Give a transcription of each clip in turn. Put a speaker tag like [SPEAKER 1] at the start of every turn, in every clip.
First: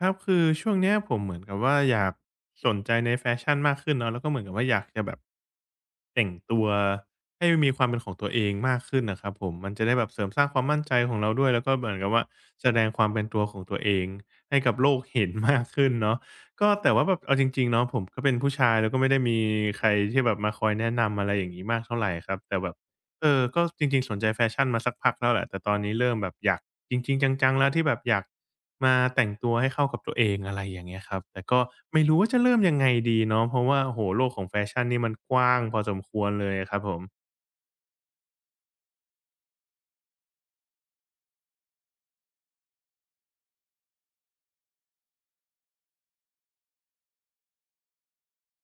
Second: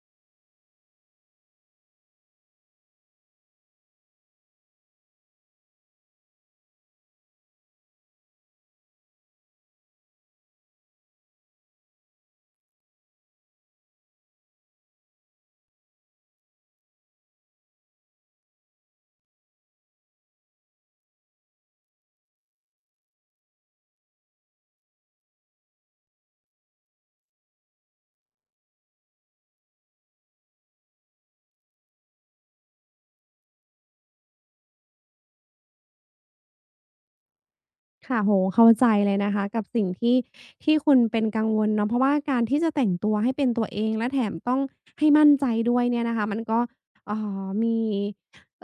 [SPEAKER 1] ครับคือช่วงเนี้ยผมเหมือนกับว่าอยากสนใจในแฟชั่นมากขึ้นเนาะแล้วก็เหมือนกับว่าอยากจะแบบแต่งตัวให้มีความเป็นของตัวเองมากขึ้นนะครับผมมันจะได้แบบเสริมสร้างความมั่นใจของเราด้วยแล้วก็เหมือนกับว่าแสดงความเป็นตัวของตัวเองให้กับโลกเห็นมากขึ้นเนาะก็แต่ว่าแบบเอาจริงๆเนาะผมก็เป็นผู้ชายแล้วก็ไม่ได้มีใครที่แบบมาคอยแนะนำอะไรอย่างงี้มากเท่าไรครับแต่แบบก็จริงๆสนใจแฟชั่นมาสักพักแล้วแหละแต่ตอนนี้เริ่มแบบอยากจริงๆจังๆแล้วที่แบบอยาก มาแต่งตัวให้เข้ากับตัวเองอะไรอย่างเงี้ยครับ แต่ก็ไม่รู้ว่าจะเริ่มยังไงดีเนาะเพราะว่าโอ้โฮโลกของแฟชั่นนี่มันกว้างพอสมควรเลยอะครับผม
[SPEAKER 2] ค่ะโอ้โฮเข้าใจเลยนะคะกับสิ่งที่คุณเป็นกังวลเนาะเพราะว่าการที่จะแต่งตัวให้เป็นตัวเองและแถมต้องให้มั่นใจด้วยเนี่ยนะคะมันก็เอ่มี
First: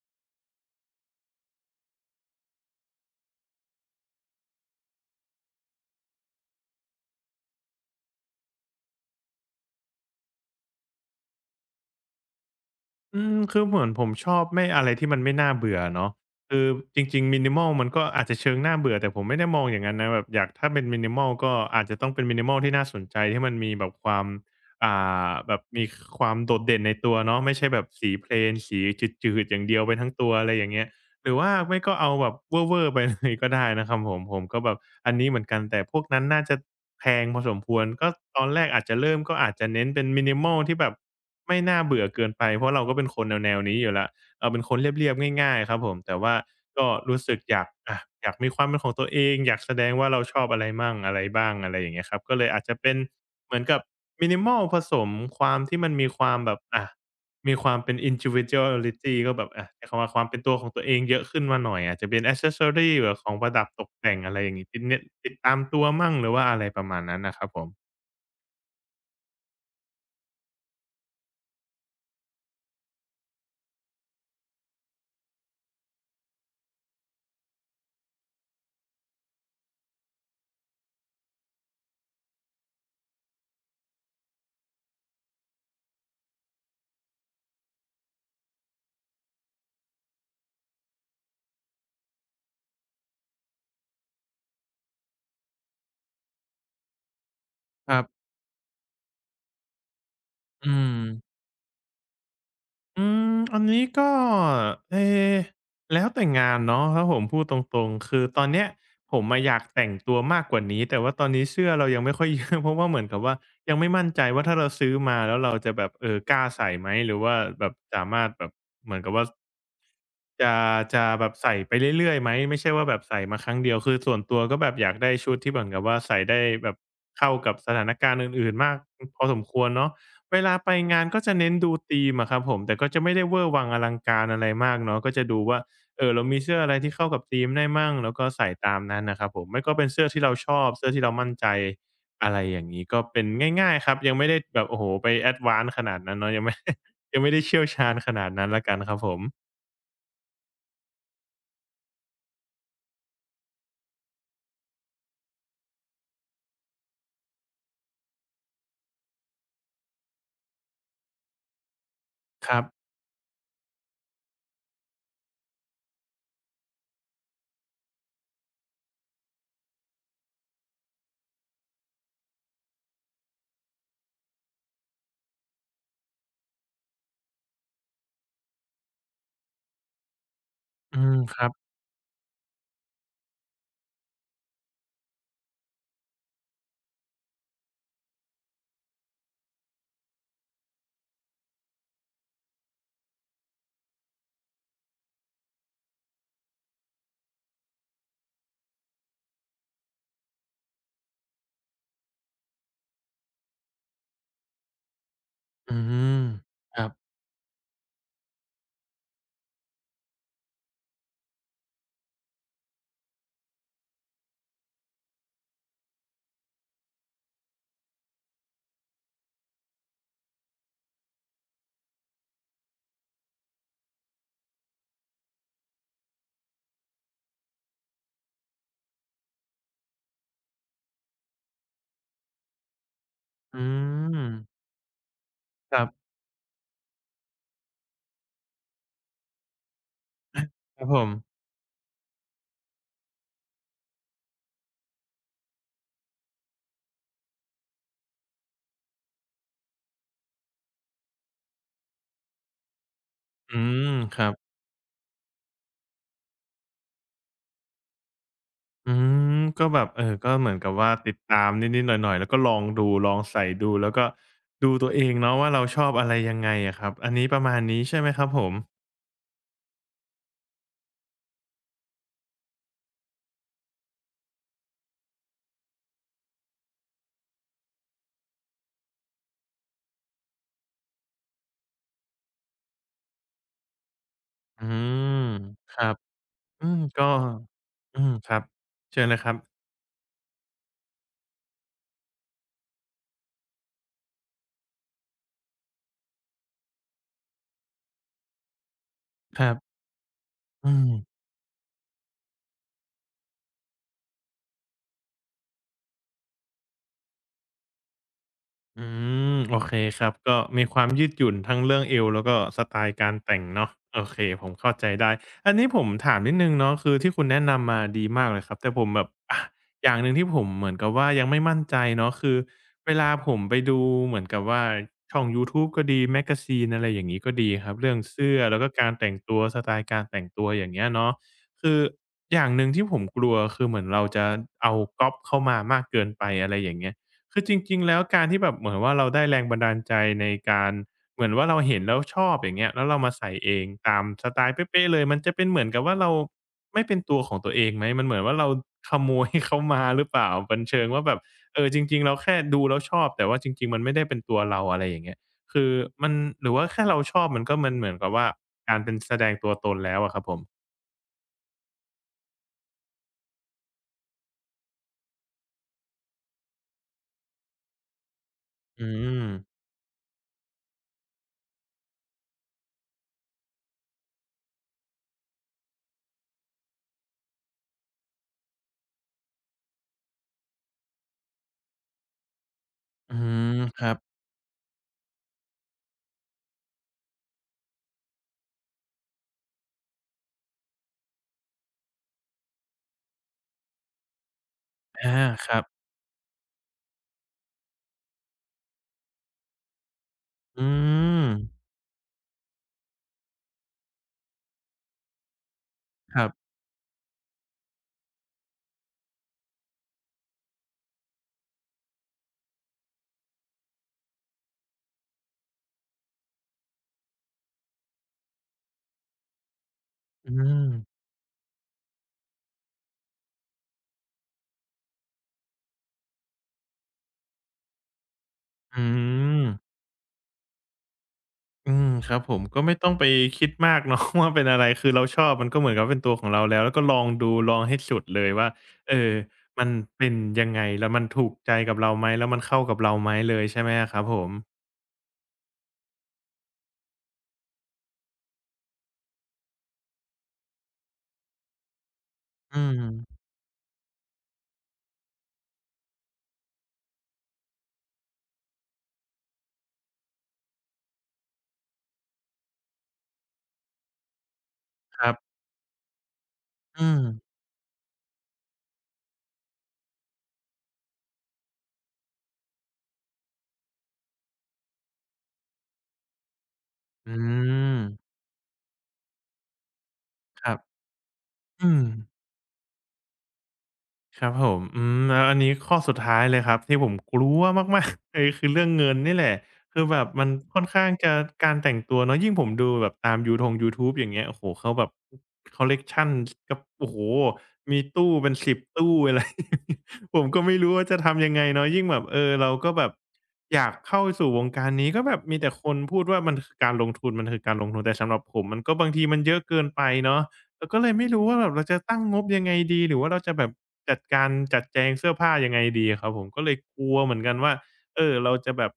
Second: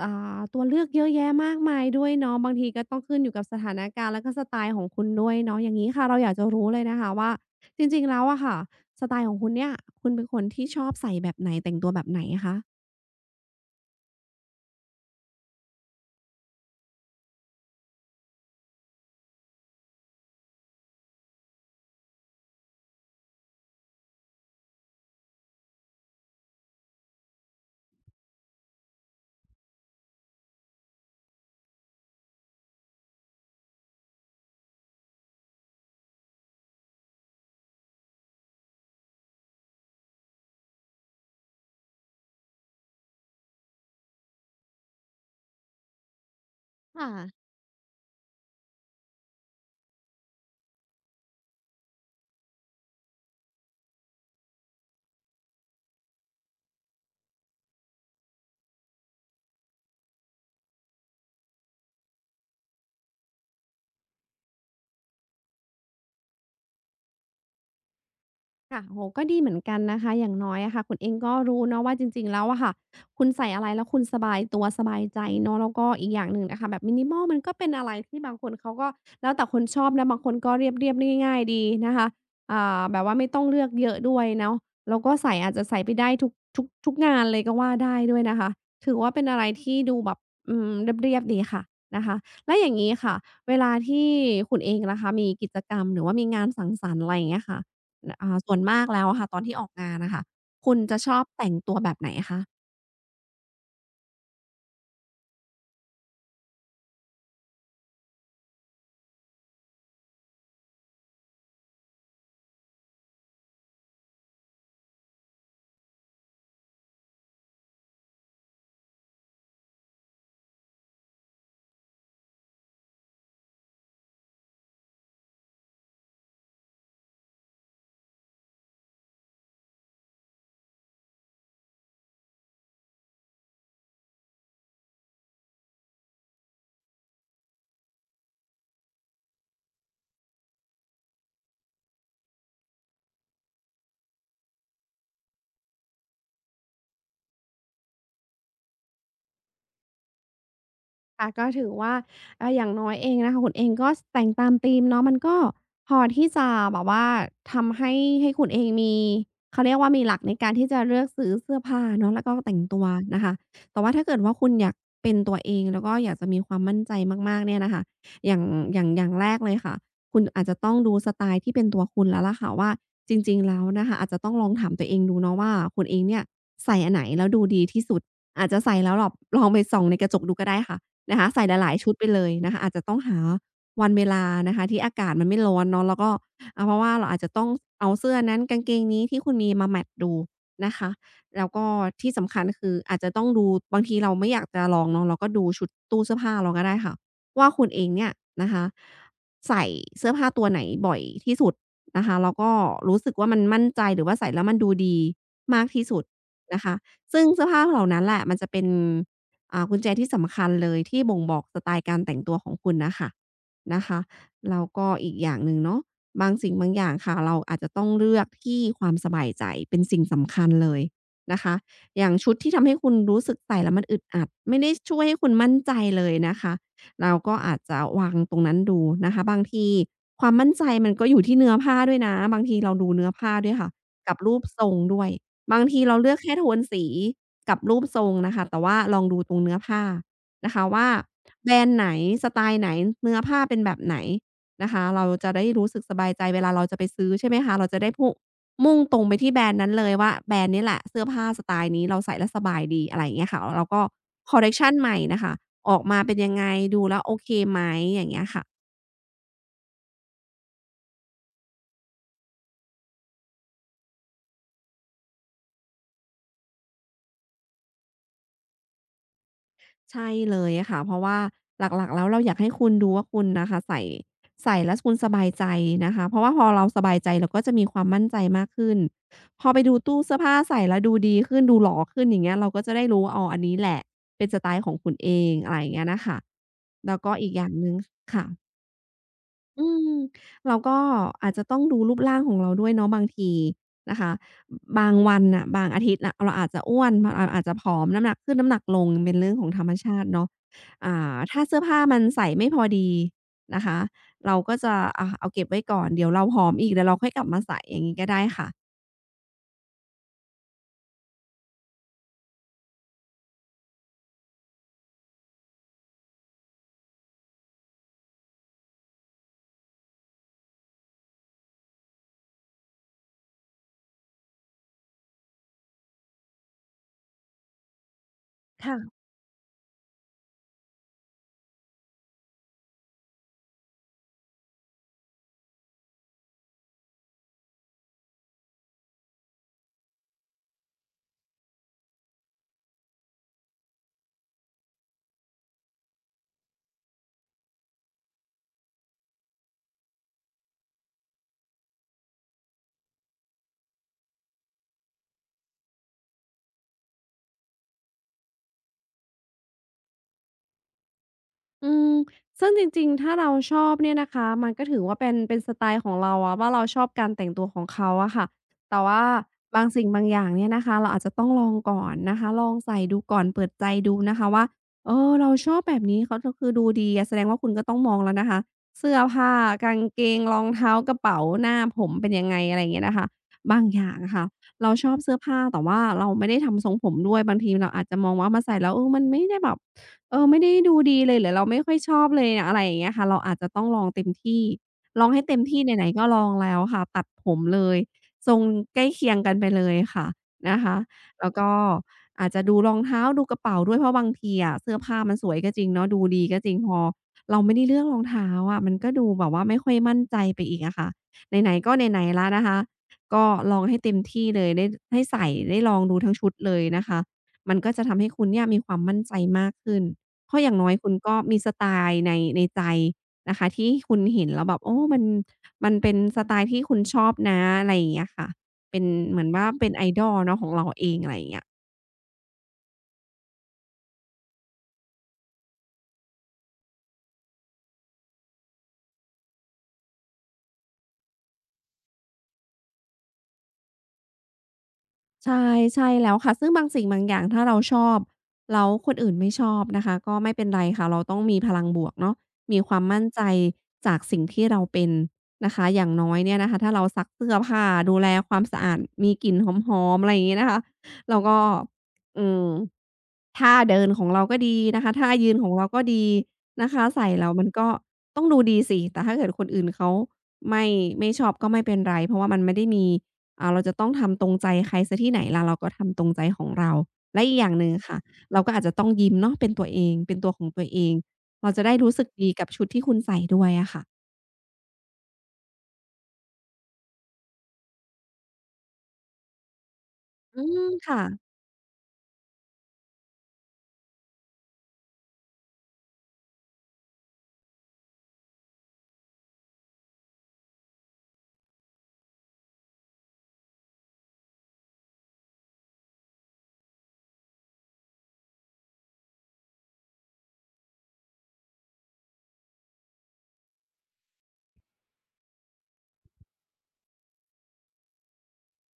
[SPEAKER 2] ตัวเลือกเยอะแยะมากมายด้วยเนาะบางทีก็ต้องขึ้นอยู่กับสถานการณ์แล้วก็สไตล์ของคุณด้วยเนาะอย่างงี้ค่ะเราอยากจะรู้เลยนะคะว่าจริงๆแล้วอะค่ะสไตล์ของคุณเนี่ยคุณเป็นคนที่ชอบใส่แบบไหนแต่งตัวแบบไหนอะคะ
[SPEAKER 1] คือเหมือนผมชอบไม่อะไรที่มันไม่น่าเบื่อเนาะคือจริงๆ minimal มันก็อาจจะเชิงน่าเบื่อแต่ผมไม่ได้มองอย่างนั้นนะแบบอยากถ้าเป็น minimal ก็อาจจะต้องเป็น minimal ที่น่าสนใจที่มันมีแบบความอ่าแบบมีความโดดเด่นในตัวเนาะไม่ใช่แบบสีเพลนสีจืดๆอย่างเดียวไปทั้งตัวอะไรอย่างเงี้ย หรือว่าไม่ก็เอาแบบเว่อร์ๆไปเลย ก็ได้นะครับผมก็แบบอันนี้เหมือนกันแต่พวกนั้นน่าจะแพงพอสมควรก็ตอนแรกอาจจะเริ่มก็อาจจะเน้นเป็น minimal ที่แบบไม่น่าเบื่อเกินไปเพราะเราก็เป็นคนแนวๆนี้อยู่แล้วเราเป็นคนเรียบๆง่ายๆครับผมแต่ว่าก็รู้สึก
[SPEAKER 2] ค่ะ
[SPEAKER 1] อยากอะอยากมีความเป็นของตัวเองอยากแสดงว่าเราชอบอะไรมั่งอะไรบ้างอะไรอย่างเงี้ยครับก็เลยอาจจะเป็นเหมือนกับ minimal ผสมความที่มันมีความแบบอะ มีความเป็น individuality ก็แบบอะใช้คำว่าความเป็นตัวของตัวเองเยอะขึ้นมาหน่อยอาจจะเป็น accessory ีแบบของประดับตกแต่งอะไรอย่างงี้ติดเน็ตติดตามตัวมั่งหรือว่าอะไรประมาณนั้นน่ะครับผม
[SPEAKER 2] ค่ะโอ้โฮก็ดีเหมือนกันนะคะอย่างน้อยอะค่ะคุณเองก็รู้เนาะว่าจริงๆแล้วอะค่ะคุณใส่อะไรแล้วคุณสบายตัวสบายใจเนาะแล้วก็อีกอย่างหนึ่งนะคะแบบ minimal มันก็เป็นอะไรที่บางคนเขาก็แล้วแต่คนชอบนะบางคนก็เรียบๆง่ายๆดีนะคะอ่าแบบว่าไม่ต้องเลือกเยอะด้วยเนาะแล้วก็ใส่อาจจะใส่ไปได้ทุกงานเลยก็ว่าได้ด้วยนะคะถือว่าเป็นอะไรที่ดูแบบอืมเรียบๆดีค่ะนะคะแล้วอย่างงี้ค่ะเวลาที่คุณเองล่ะคะมีกิจกรรมหรือว่ามีงานสังสรรค์อะไรอย่างเงี้ยค่ะ
[SPEAKER 1] ครับ
[SPEAKER 2] อ่าส่วนมากแล้วอะค่ะตอนที่ออกงานอะค่ะ
[SPEAKER 1] อื
[SPEAKER 2] คุณ
[SPEAKER 1] ม
[SPEAKER 2] จะชอบแต่งตัวแบบไหนคะ
[SPEAKER 1] อืมอันนี้ก็เอแล้วแต่งานเนาะถ้าผมพูดตรงๆคือตอนเนี้ยผมอะอยากแต่งตัวมากกว่านี้แต่ว่าตอนนี้เสื้อเรายังไม่ค่อย เยอะเพราะว่าเหมือนกับว่ายังไม่มั่นใจว่าถ้าเราซื้อมาแล้วเราจะแบบกล้าใส่ไหมหรือว่าแบบสามารถแบบเหมือนกับว่าจะจะแบบใส่ไปเรื่อยๆไหมไม่ใช่ว่าแบบใส่มาครั้งเดียวคือส่วนตัวก็แบบอยากได้ชุดที่เหมือนกับว่าใส่ได้แบบเข้ากับสถานการณ์อื่นๆมากพอสมควรเนาะ เวลาไปงานก็จะเน้นดูธีมอะครับผมแต่ก็จะไม่ได้เวอร์วังอลังการอะไรมากเนาะก็จะดูว่าเรามีเสื้ออะไรที่เข้ากับธีมได้มั่งแล้วก็ใส่ตามนั้นน่ะครับผมไม่ก็เป็นเสื้อที่เราชอบเสื้อที่เรามั่นใจอะไรอย่างงี้ก็เป็นง่ายๆครับยังไม่ได้แบบโอ้โฮไปแอดวานซ์ขนาดนั้นเนาะยังไม่ ยังไม่ได้เชี่ยวชาญขนาดนั้นแล้วกันครับผม
[SPEAKER 2] ค่ะก็ถือว่าอ่าอย่างน้อยเองนะคะคุณเองก็สแต่งตามธีมเนาะมันก็พอที่จะแบบว่าทำให้คุณเองมีเขาเรียกว่ามีหลักในการที่จะเลือกซื้อเสื้อผ้าเนาะแล้วก็
[SPEAKER 1] ค
[SPEAKER 2] แต่
[SPEAKER 1] รั
[SPEAKER 2] ง
[SPEAKER 1] บ
[SPEAKER 2] ตัวนะคะแต่ว่าถ้าเกิดว่าคุณอยากเป็นตัวเองแล้วก็อยากจะมีความมั่นใจมากๆเนี่ยนะคะอย่างอย่างแรกเลยค่ะคุณอาจจะต้องดูสไตล์ที่เป็นตัวคุณแล้วล่ะค่ะว่าจริงๆแล้วนะคะอาจจะต้องลองถามตัวเองดูเนาะว่าคุณเองเนี่ยใส่อันไหนแล้วดูดีที่สุดอาจจะใส่แล้วหลอบลองไปส่องในกระจกดูก็ได้ค่ะ
[SPEAKER 1] อืม
[SPEAKER 2] นะคะ
[SPEAKER 1] ค
[SPEAKER 2] ใส่
[SPEAKER 1] รั
[SPEAKER 2] ห
[SPEAKER 1] บ
[SPEAKER 2] ลายๆชุดไปเลยนะคะอาจจะต้องหาวันเวลานะคะที่อากาศมันไม่ร้อนเนาะแล้วก็เพราะว่าเราอาจจะต้องเอาเสื้อนั้นกางเกงนี้ที่คุณมีมาแมตช์ดูนะคะแล้วก็ที่สำคัญคืออาจจะต้องดูบางทีเราไม่อยากจะลองเนาะเราก็ดูชุดตู้เสื้อผ้าเราก็ได้ค่ะว่าคุณเองเนี่ยนะคะใส่เสื้อผ้าตัวไหนบ่อยที่สุดนะคะแล้วก็รู้สึกว่ามันมั่นใจหรือว่าใส่แล้วมันดูดีมาก
[SPEAKER 1] อื
[SPEAKER 2] ที่สุด
[SPEAKER 1] ม
[SPEAKER 2] นะ
[SPEAKER 1] ค
[SPEAKER 2] คะ
[SPEAKER 1] รับ
[SPEAKER 2] ซึ่งเสื้อผ้าเหล่านั้นแหละมันจะเป็น กุญแจที่สำคัญเลยที่บ่งบอกสไตล์การแต่งตัวของคุณน่ะค่ะนะคะแล้วก็อีกอย่างหนึ่งเนาะบางสิ่งบางอย่างค่ะเราอาจจะต้องเลือกที่ความสบายใจเป็นสิ่งสำคัญเลยนะคะอย่างชุดที่ทำให้คุณรู้สึกใส่แล้วมันอึดอัดไม่ได้ช่วยให้คุณมั่นใจเลยนะคะเราก็อาจจะวางตรงนั้นดูนะคะบางทีความมั่นใจมันก็อยู่ที่เนื้อผ้าด้วยนะบางทีเราดูเนื้อผ้าด้วย
[SPEAKER 1] อื
[SPEAKER 2] ค่ะกั
[SPEAKER 1] ม
[SPEAKER 2] บรูปทรงด้วยบาง
[SPEAKER 1] ค
[SPEAKER 2] ที
[SPEAKER 1] รั
[SPEAKER 2] เรา
[SPEAKER 1] บ
[SPEAKER 2] เลือกแค่โทนสี กับรูปทรงนะคะแต่ว่าลองดูตรงเนื้อผ้านะคะ
[SPEAKER 1] ครับ
[SPEAKER 2] ว่า
[SPEAKER 1] ผม
[SPEAKER 2] แบรนด์ไหนสไตล์ไหนเนื้อผ้าเป็นแบบไหนนะคะเราจะได้รู้สึกสบายใจเวลาเราจะไปซื้อใช่ไหมคะเราจะได้พุมุ่งตรงไปที่แบรนด์นั้นเลยว่าแบรนด์นี้แหละเสื้อผ้าสไตล์นี้เราใส่แล้วสบายดีอะไรอย่างเงี้ยค่ะ
[SPEAKER 1] อื
[SPEAKER 2] แล้วก็
[SPEAKER 1] มครั
[SPEAKER 2] ค
[SPEAKER 1] บ
[SPEAKER 2] อลเลกชันใหม่น่ะค่ะออกมาเป็นยังไงดูแล้วโอเคไหมอย่างเงี้ยค่ะ
[SPEAKER 1] อืมก็แบบก็เหมือนกับว่าติดตามนิดๆหน่อยๆแล้วก็ลองดูลองใส่ดูแล้วก็ดูตัวเองเนาะว่าเราชอบอะไรยังไงอะครับอันนี้ประมาณนี้ใช่ไหมครับผม
[SPEAKER 2] ใช่เลยค่ะเพราะว่าหลักๆแล้วเราอยากให้คุณดูว่าคุณนะคะใส่แล้วคุณสบายใจนะคะเพราะว่าพอเราสบายใจเราก็จะมีความมั่นใจมากขึ้นพอไปดูตู้เสื้อผ้าใส่แล้วดูดีขึ้นดูหล่อขึ้นอย่างเงี้ยเราก็จะได้รู้ว่าอ๋ออันนี้แหละเป็นสไต
[SPEAKER 1] อื
[SPEAKER 2] ล์ของคุณเอ
[SPEAKER 1] ม
[SPEAKER 2] งอะไรอย่า
[SPEAKER 1] ค
[SPEAKER 2] งเงี้
[SPEAKER 1] รั
[SPEAKER 2] ย
[SPEAKER 1] บ
[SPEAKER 2] น่ะค่ะ
[SPEAKER 1] อืม
[SPEAKER 2] แล้ว
[SPEAKER 1] ก็
[SPEAKER 2] ก็อีกอย่างหนึ่ง
[SPEAKER 1] อืม
[SPEAKER 2] ค่ะ
[SPEAKER 1] ครับเชิญเลยครับ
[SPEAKER 2] อืมเราก็อาจจะต้องดูรูปร่างของเราด้วยเนาะบางทีนะคะบางวันน่ะบางอาทิตย์น่ะเราอาจจะอ้วนเราอาจจะผอมน้ำหนักขึ้นน้ำหนักลงเป็นเรื่อง
[SPEAKER 1] ค
[SPEAKER 2] ขอ
[SPEAKER 1] รั
[SPEAKER 2] ง
[SPEAKER 1] บ
[SPEAKER 2] ธรรมชาติเนาะ
[SPEAKER 1] อืม
[SPEAKER 2] ถ้าเสื้อผ้ามันใส่ไม่พอดีนะคะเราก็จะเอาเก็บไว้ก่อนเดี๋ยวเราผอมอีกเดี๋ยวเราค่อยกลับมาใส่อย่างงี้ก็ได้ค่ะ
[SPEAKER 1] อืมโอเคครับก็มีความยืดหยุ่นทั้งเรื่องเอวแล้วก็สไตล์การแต่งเนาะโอเคผมเข้าใจได้อันนี้ผมถามนิดหนึ่งเนาะคือที่คุณแนะนำมาดีมากเลยครับแต่ผมแบบอะอย่างหนึ่งที่ผมเหมือนกับว่ายังไม่มั่นใจเนาะคือเวลาผมไปดูเหมือนกับว่าช่องยูทูบก็ดีแมกกาซีนอะไรอย่างงี้ก็ดีครับเรื่องเสื้อแล้วก็การแต่งตัวสไตล์การแต่งตัวอย่างเงี้ยเนาะคืออย่างหนึ่งที่ผมกลัวคือเหมือนเราจะเอาก๊อบเข้ามามากเกินไปอะไรอย่างเงี้ย คือจริงๆแล้วการที่แบบเหมือนว่าเราได้แรงบันดาลใจในการเหมือนว่าเราเห็นแล้วชอบอย่างเงี้ยแล้วเรามาใส่เองตามสไตล์เป๊ะๆเลยมันจะเป็นเหมือนกับว่าเราไม่เป็นตัวของตัวเองไหมมันเหมือนว่าเราขโมยเขามาหรือเปล่าเป็นเชิงว่าแบบเออจริงๆเราแค่ดูแล้วชอบแต่ว่าจริงๆมันไม่ได้เป็นตัวเราอะไรอย่างเงี้ยคือมันหรือว่าแค่เราชอบมันก็มันเหมือนกับว่าการเป็นแสดงตัวตนแล้วอะครับผม
[SPEAKER 2] อืมซึ่งจริงๆ ถ้าเราชอบเนี่ยนะคะมันก็ถือว่าเป็นสไตล์ของเราอะว่าเราชอบการแต่งตัวของเขาอะค่ะแต่
[SPEAKER 1] อื
[SPEAKER 2] ว่า
[SPEAKER 1] ม
[SPEAKER 2] บางสิ่งบางอย่างเนี่ยนะคะเราอาจจะต้องลองก่อนนะคะลองใส่ดูก่อนเปิดใจดูนะคะว่าเออเราชอบแบบนี้เขาก็คือดูดีอะแสดงว่าคุณก็ต้องมองแล้วนะคะ เสื้อผ้ากางเกงรองเท้ากระเป๋าหน้าผมเป็นยังไงอะไรอย่างเงี้ยนะคะ
[SPEAKER 1] อืม
[SPEAKER 2] บางอ
[SPEAKER 1] ค
[SPEAKER 2] ย่า
[SPEAKER 1] รับ
[SPEAKER 2] งอะค่ะเราชอบเสื้อผ้าแต่ว่าเราไม่ได้ทำทรงผมด้วยบางทีเราอาจจะมองว่ามาใส่แล้วเออมันไม่ได้แบบ เออไม่ได้ดูดีเลยหรือเราไม่ค่อยชอบเลยอะไรอย่างเงี้ยค่ะเราอาจจะต้องลองเต็มที่ลอง
[SPEAKER 1] อา
[SPEAKER 2] ให้เต็ม
[SPEAKER 1] ครั
[SPEAKER 2] ที่
[SPEAKER 1] บ
[SPEAKER 2] ไหนๆก็ลองแล้วค่ะตัดผมเลยทรงใกล้เคียงกันไปเลยค่ะนะ
[SPEAKER 1] อื
[SPEAKER 2] คะ
[SPEAKER 1] ม
[SPEAKER 2] แล้วก็อาจจะดูรองเท้าดูกระเป๋าด้วยเพราะบางทีอะเสื้อผ้ามันสวยก็จริงเนาะดู
[SPEAKER 1] ค
[SPEAKER 2] ดี
[SPEAKER 1] รับ
[SPEAKER 2] ก็จริงพอเราไม่ได้เลือกรองเท้าอะมันก็ดูแบบว่าไม่ค่อยมั่นใจไปอีกอะค่ะไหนๆก็ไหนๆแล้วนะคะก็ลองให้เต็มที่เลยได้ให้ใส่ได้ลองดูทั้งชุดเลยนะคะมันก็จะทำให้คุณเนี่ยมีความมั่นใจมากขึ้น
[SPEAKER 1] อื
[SPEAKER 2] เพราะอย่างน้
[SPEAKER 1] ม
[SPEAKER 2] อยคุณก็มีสไตล์ในใจนะคะที่คุณเห็นแล้วแบบโอ้มันเป็นสไตล์ที่คุณชอบนะอะไรอย่างเงี้ยค่ะเป็
[SPEAKER 1] อื
[SPEAKER 2] นเหมือน
[SPEAKER 1] ม
[SPEAKER 2] ว่าเป็น idol เนาะของเราเองอะไรอย่างเงี้ย
[SPEAKER 1] อืมครับผมก็ไม่ต้องไปคิดมากเนาะ ว่าเป็นอะไรคือเราชอบมันก็เหมือนกับเป็นตัวของเราแล้วแล้วก็ลองดูลองให้สุดเลยว่าเออมันเป็นยังไงแล้วมันถูกใจกับเราไหมแล้วมันเข้ากับเราไหมเลยใช่ไหมอะครับผม
[SPEAKER 2] ใช่ใช่แล้วค่ะซึ่งบางสิ่งบางอย่างถ้าเราชอบแล้วคนอื่นไม่ชอบนะคะก็ไม่เป็นไรค่ะเราต้องมีพลังบวกเนาะ
[SPEAKER 1] อื
[SPEAKER 2] มีความมั่น
[SPEAKER 1] ม
[SPEAKER 2] ใจจากสิ่งที่เราเป็นนะคะอย่างน้อยเนี่ยนะคะถ้าเราซักเสื้อผ้าดูแลความสะอาดมีกลิ่นหอมๆอะไรอย่างงี้นะคะแล้วก็อืมท่าเดินของเราก็ดีนะคะ
[SPEAKER 1] ค
[SPEAKER 2] ท่า
[SPEAKER 1] รับ
[SPEAKER 2] ยืนของเราก็ดีนะคะ
[SPEAKER 1] อืม
[SPEAKER 2] ใส่แล้วมันก็ต้องดูดีสิแต่ถ้าเกิดคนอื่นเขาไม่ไม่ชอบก็ไม่เป็นไรเพราะว่ามันไม่ได้มี เราจะต้องทำตรงใจใครเสียที่ไหนล่ะเราก็ทำตรงใจของเรา
[SPEAKER 1] อื
[SPEAKER 2] และอีกอย่างหนึ่ง
[SPEAKER 1] ม
[SPEAKER 2] ค่ะเราก็อาจจะต้องยิ้มเนาะเป็นตัวเองเป็นตัวข
[SPEAKER 1] ค
[SPEAKER 2] อง
[SPEAKER 1] รับ
[SPEAKER 2] ตัวเองเราจะ
[SPEAKER 1] อื
[SPEAKER 2] ได้
[SPEAKER 1] ม
[SPEAKER 2] รู้สึกดีกับชุดที่คุณใส่ด้วยอะค่ะ
[SPEAKER 1] ครับผมอืมแล้วอันนี้ข้อสุดท้ายเลยครับที่ผมกลัวมากๆ เลยคือเรื่องเงินนี่แหละคือแบบมัน
[SPEAKER 2] อื
[SPEAKER 1] ค่
[SPEAKER 2] ม
[SPEAKER 1] อนข้าง
[SPEAKER 2] ค่ะ
[SPEAKER 1] จะการแต่งตัวเนาะยิ่งผมดูแบบตามยูทยูทูบอย่างเงี้ยโอ้โฮเขาแบบคอลเลกชันกระโอ้โฮมีตู้เป็น10ตู้ อะไรผมก็ไม่รู้ว่าจะทำยังไงเนาะยิ่งแบบเออเราก็แบบอยากเข้าสู่วงการนี้ก็แบบมีแต่คนพูดว่ามันคือการลงทุนมันคือการลงทุนแต่สำหรับผมมันก็บางทีมันเยอะเกินไปเนาะ เราก็เลยไม่รู้ว่าแบบเราจะตั้งงบยังไงดีหรือว่าเราจะแบบจัดการจัดแจงเสื้อผ้ายังไงดีอะครับผมก็เลยกลัวเหมือนกันว่าเออเราจะแบบ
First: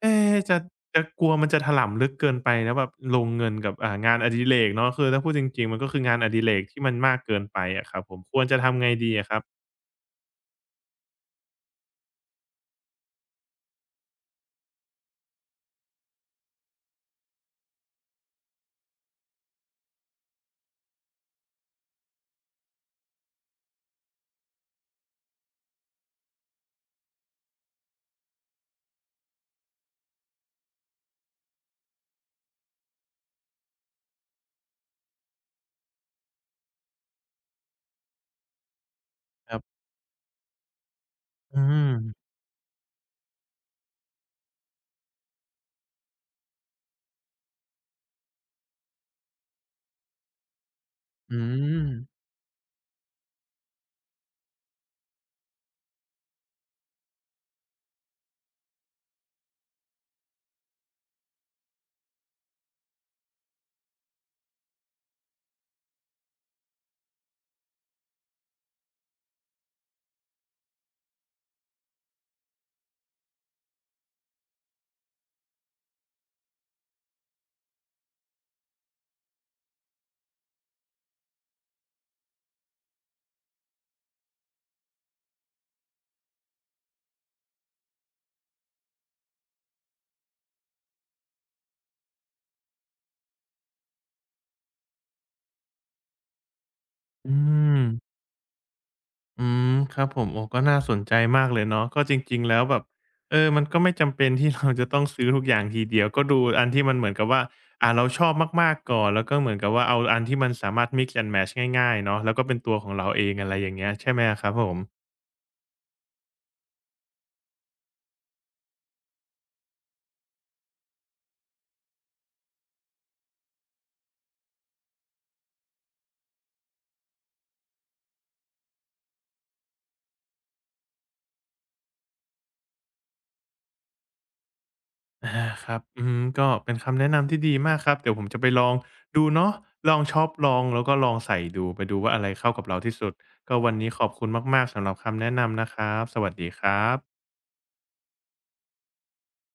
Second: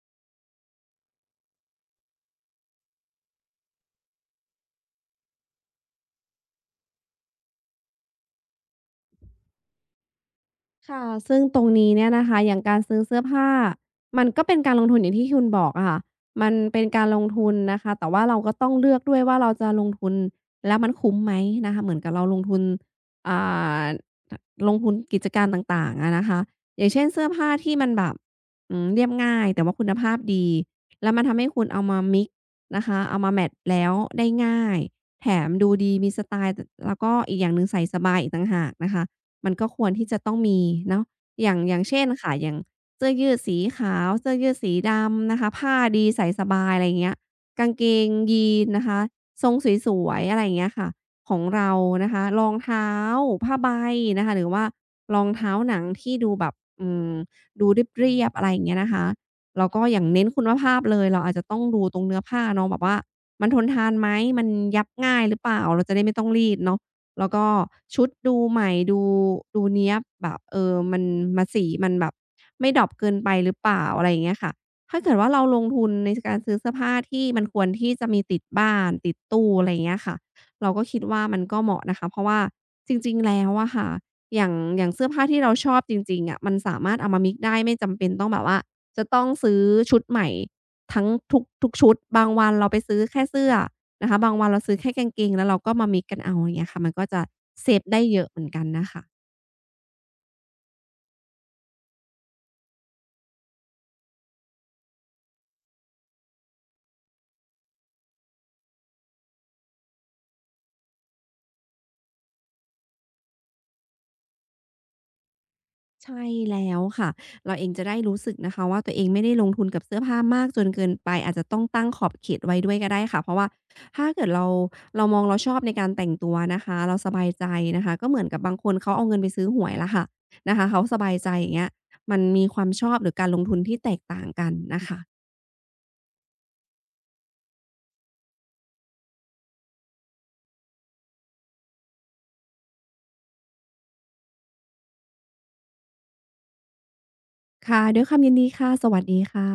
[SPEAKER 1] เอ๊ะจะกลัวมันจะถลำลึกเกินไปแล้วแบบลงเงินกับอ่างานอดิเรกเนาะคือถ้าพูดจริงๆมันก็คืองานอดิเรกที่มันมากเกินไปอะครับผมควรจะทำไงดีอะครับ
[SPEAKER 2] ค่ะซึ่งตรงนี้เนี่ยนะคะอย่างการซื้อเสื้อผ้ามันก็เป็นการลงทุนอย่างที่คุณบอกอะค่ะมันเป็นการลงทุนนะคะแต่ว่าเราก็ต้องเลือกด้วยว่าเราจะลงทุนแล้วมันคุ้มไหมนะคะเหมือนกับเราลงทุนอ่าลงทุนกิจการต่างๆอะนะคะอย่างเช่นเสื้อผ้าที่มันแบบเรียบง่ายแต่ว่าคุณภาพดีแล้วมันทำให้คุณเอามามิกซ์นะคะเอามาแมตช์แล้วได้ง่ายแถมดูดีมีสไตล์ตแล้วก็อีกอย่างหนึ่งใส่สบายอีกต่างหากนะคะ
[SPEAKER 1] ค
[SPEAKER 2] มัน
[SPEAKER 1] รั
[SPEAKER 2] ก็ค
[SPEAKER 1] บ
[SPEAKER 2] วรที่จะต้องมีเนาะอย่า
[SPEAKER 1] อื
[SPEAKER 2] งอย่าง
[SPEAKER 1] ม
[SPEAKER 2] เช่นค่ะอย่างเสื้อยืดสีขาวเสื้อยืดสีดำนะคะผ้าดีใส่สบายอะไรอย่างเงี้ยกางเกงยีนส์นะคะทรงสวยๆอะไรอย่างเงี้ยค่ะขอ
[SPEAKER 1] อื
[SPEAKER 2] งเรา
[SPEAKER 1] ม
[SPEAKER 2] นะคะรองเท้าผ้าใบนะคะหรือว่ารองเท้าหนังที่ดูแบบอืมดูเรียบๆอะไรอย่างเงี้ยนะคะแล้วก็อย่างเน้นคุณภาพเลยเราอาจจะต้องดูตรงเนื้อผ้าเนาะแบบว่ามันทนทานไหมมันยับง่ายหรือเปล่าเราจะได้ไม่ต้องรีดเนาะ แล้วก็ชุดดูใหม่ดูเนี้ยบแบบเออมันมาสีมันแบบไม่ดร็อปเกินไปหรือเปล่าอะไรอย่างเงี้ยค่ะถ้าเกิดว่าเราลงทุนในการซื้อเสื้อผ้าที่มันควรที่จะมีติดบ้านติดตู้อะไรอย่างเงี้ยค่ะเราก็คิดว่ามันก็เหมาะนะคะเพราะว่าจริงๆแล้วอะค่ะอย่างเสื้อผ้าที่เราชอบจริงๆอะมันสามารถเอามา mix ได้ไม่จำเป็นต้องแบบว่าจะต้องซื้อชุดใหม่ทั้งทุกชุดบางวันเราไปซื้อแค่เสื้อ นะคะบางวันเราซื้อแค่กางเกงแล้วเราก็มามิกซ์กันเอาอย่างเงี้ยค่ะมันก็จะ
[SPEAKER 1] อื
[SPEAKER 2] เซ
[SPEAKER 1] ม
[SPEAKER 2] ฟได้เยอะเหมือนกันนะคะ
[SPEAKER 1] อืมครับผมโอ้ก็น่าสนใจมากเลยเนาะก็จริงๆแล้วแบบเออมันก็ไม่จำเป็นที่ เราจะต้องซื้อทุกอย่างทีเดียวก็ดูอันที่มันเหมือนกับว่าอ่าเราชอบมากๆก่อนแล้วก็เหมือนกับว่าเอาอันที่มันสามารถ mix and match ง่ายๆเนาะแล้วก็เป็นตัวของเราเองอะไรอย่างเงี้ยใช่ไหมอะครับผม
[SPEAKER 2] ใช่แล้วค่ะเราเองจะได้รู้สึกนะคะว่าตัวเองไม่ได้ลงทุนกับเสื้อผ้ามากจนเกินไปอาจจะต้องตั้งขอบเขตไว้ด้วยก็ได้ค่ะเพราะว่าถ้าเกิดเราเรามองเราชอบในการแต่งตัวนะคะเราสบายใจนะคะก็เหมือนกับบางคนเขาเอาเงินไปซื้อหวยล่ะค่ะนะคะเขาสบายใจอย่างเงี้ยมันมีความชอบหรือการลงทุนที่แตกต่างกันนะคะ
[SPEAKER 1] อาครับอืมก็เป็นคำแนะนำที่ดีมากครับเดี๋ยวผมจะไปลองดูเนาะลองช็อปลองแล้วก็ลองใส่ดูไปดูว่าอะไรเข้ากับเราที่สุดก็วันนี้ขอบคุณมากๆสำหรับคำแนะนำนะครับสวัสดีครับ
[SPEAKER 2] ค่ะด้วยความยินดีค่ะสวัสดีค่ะ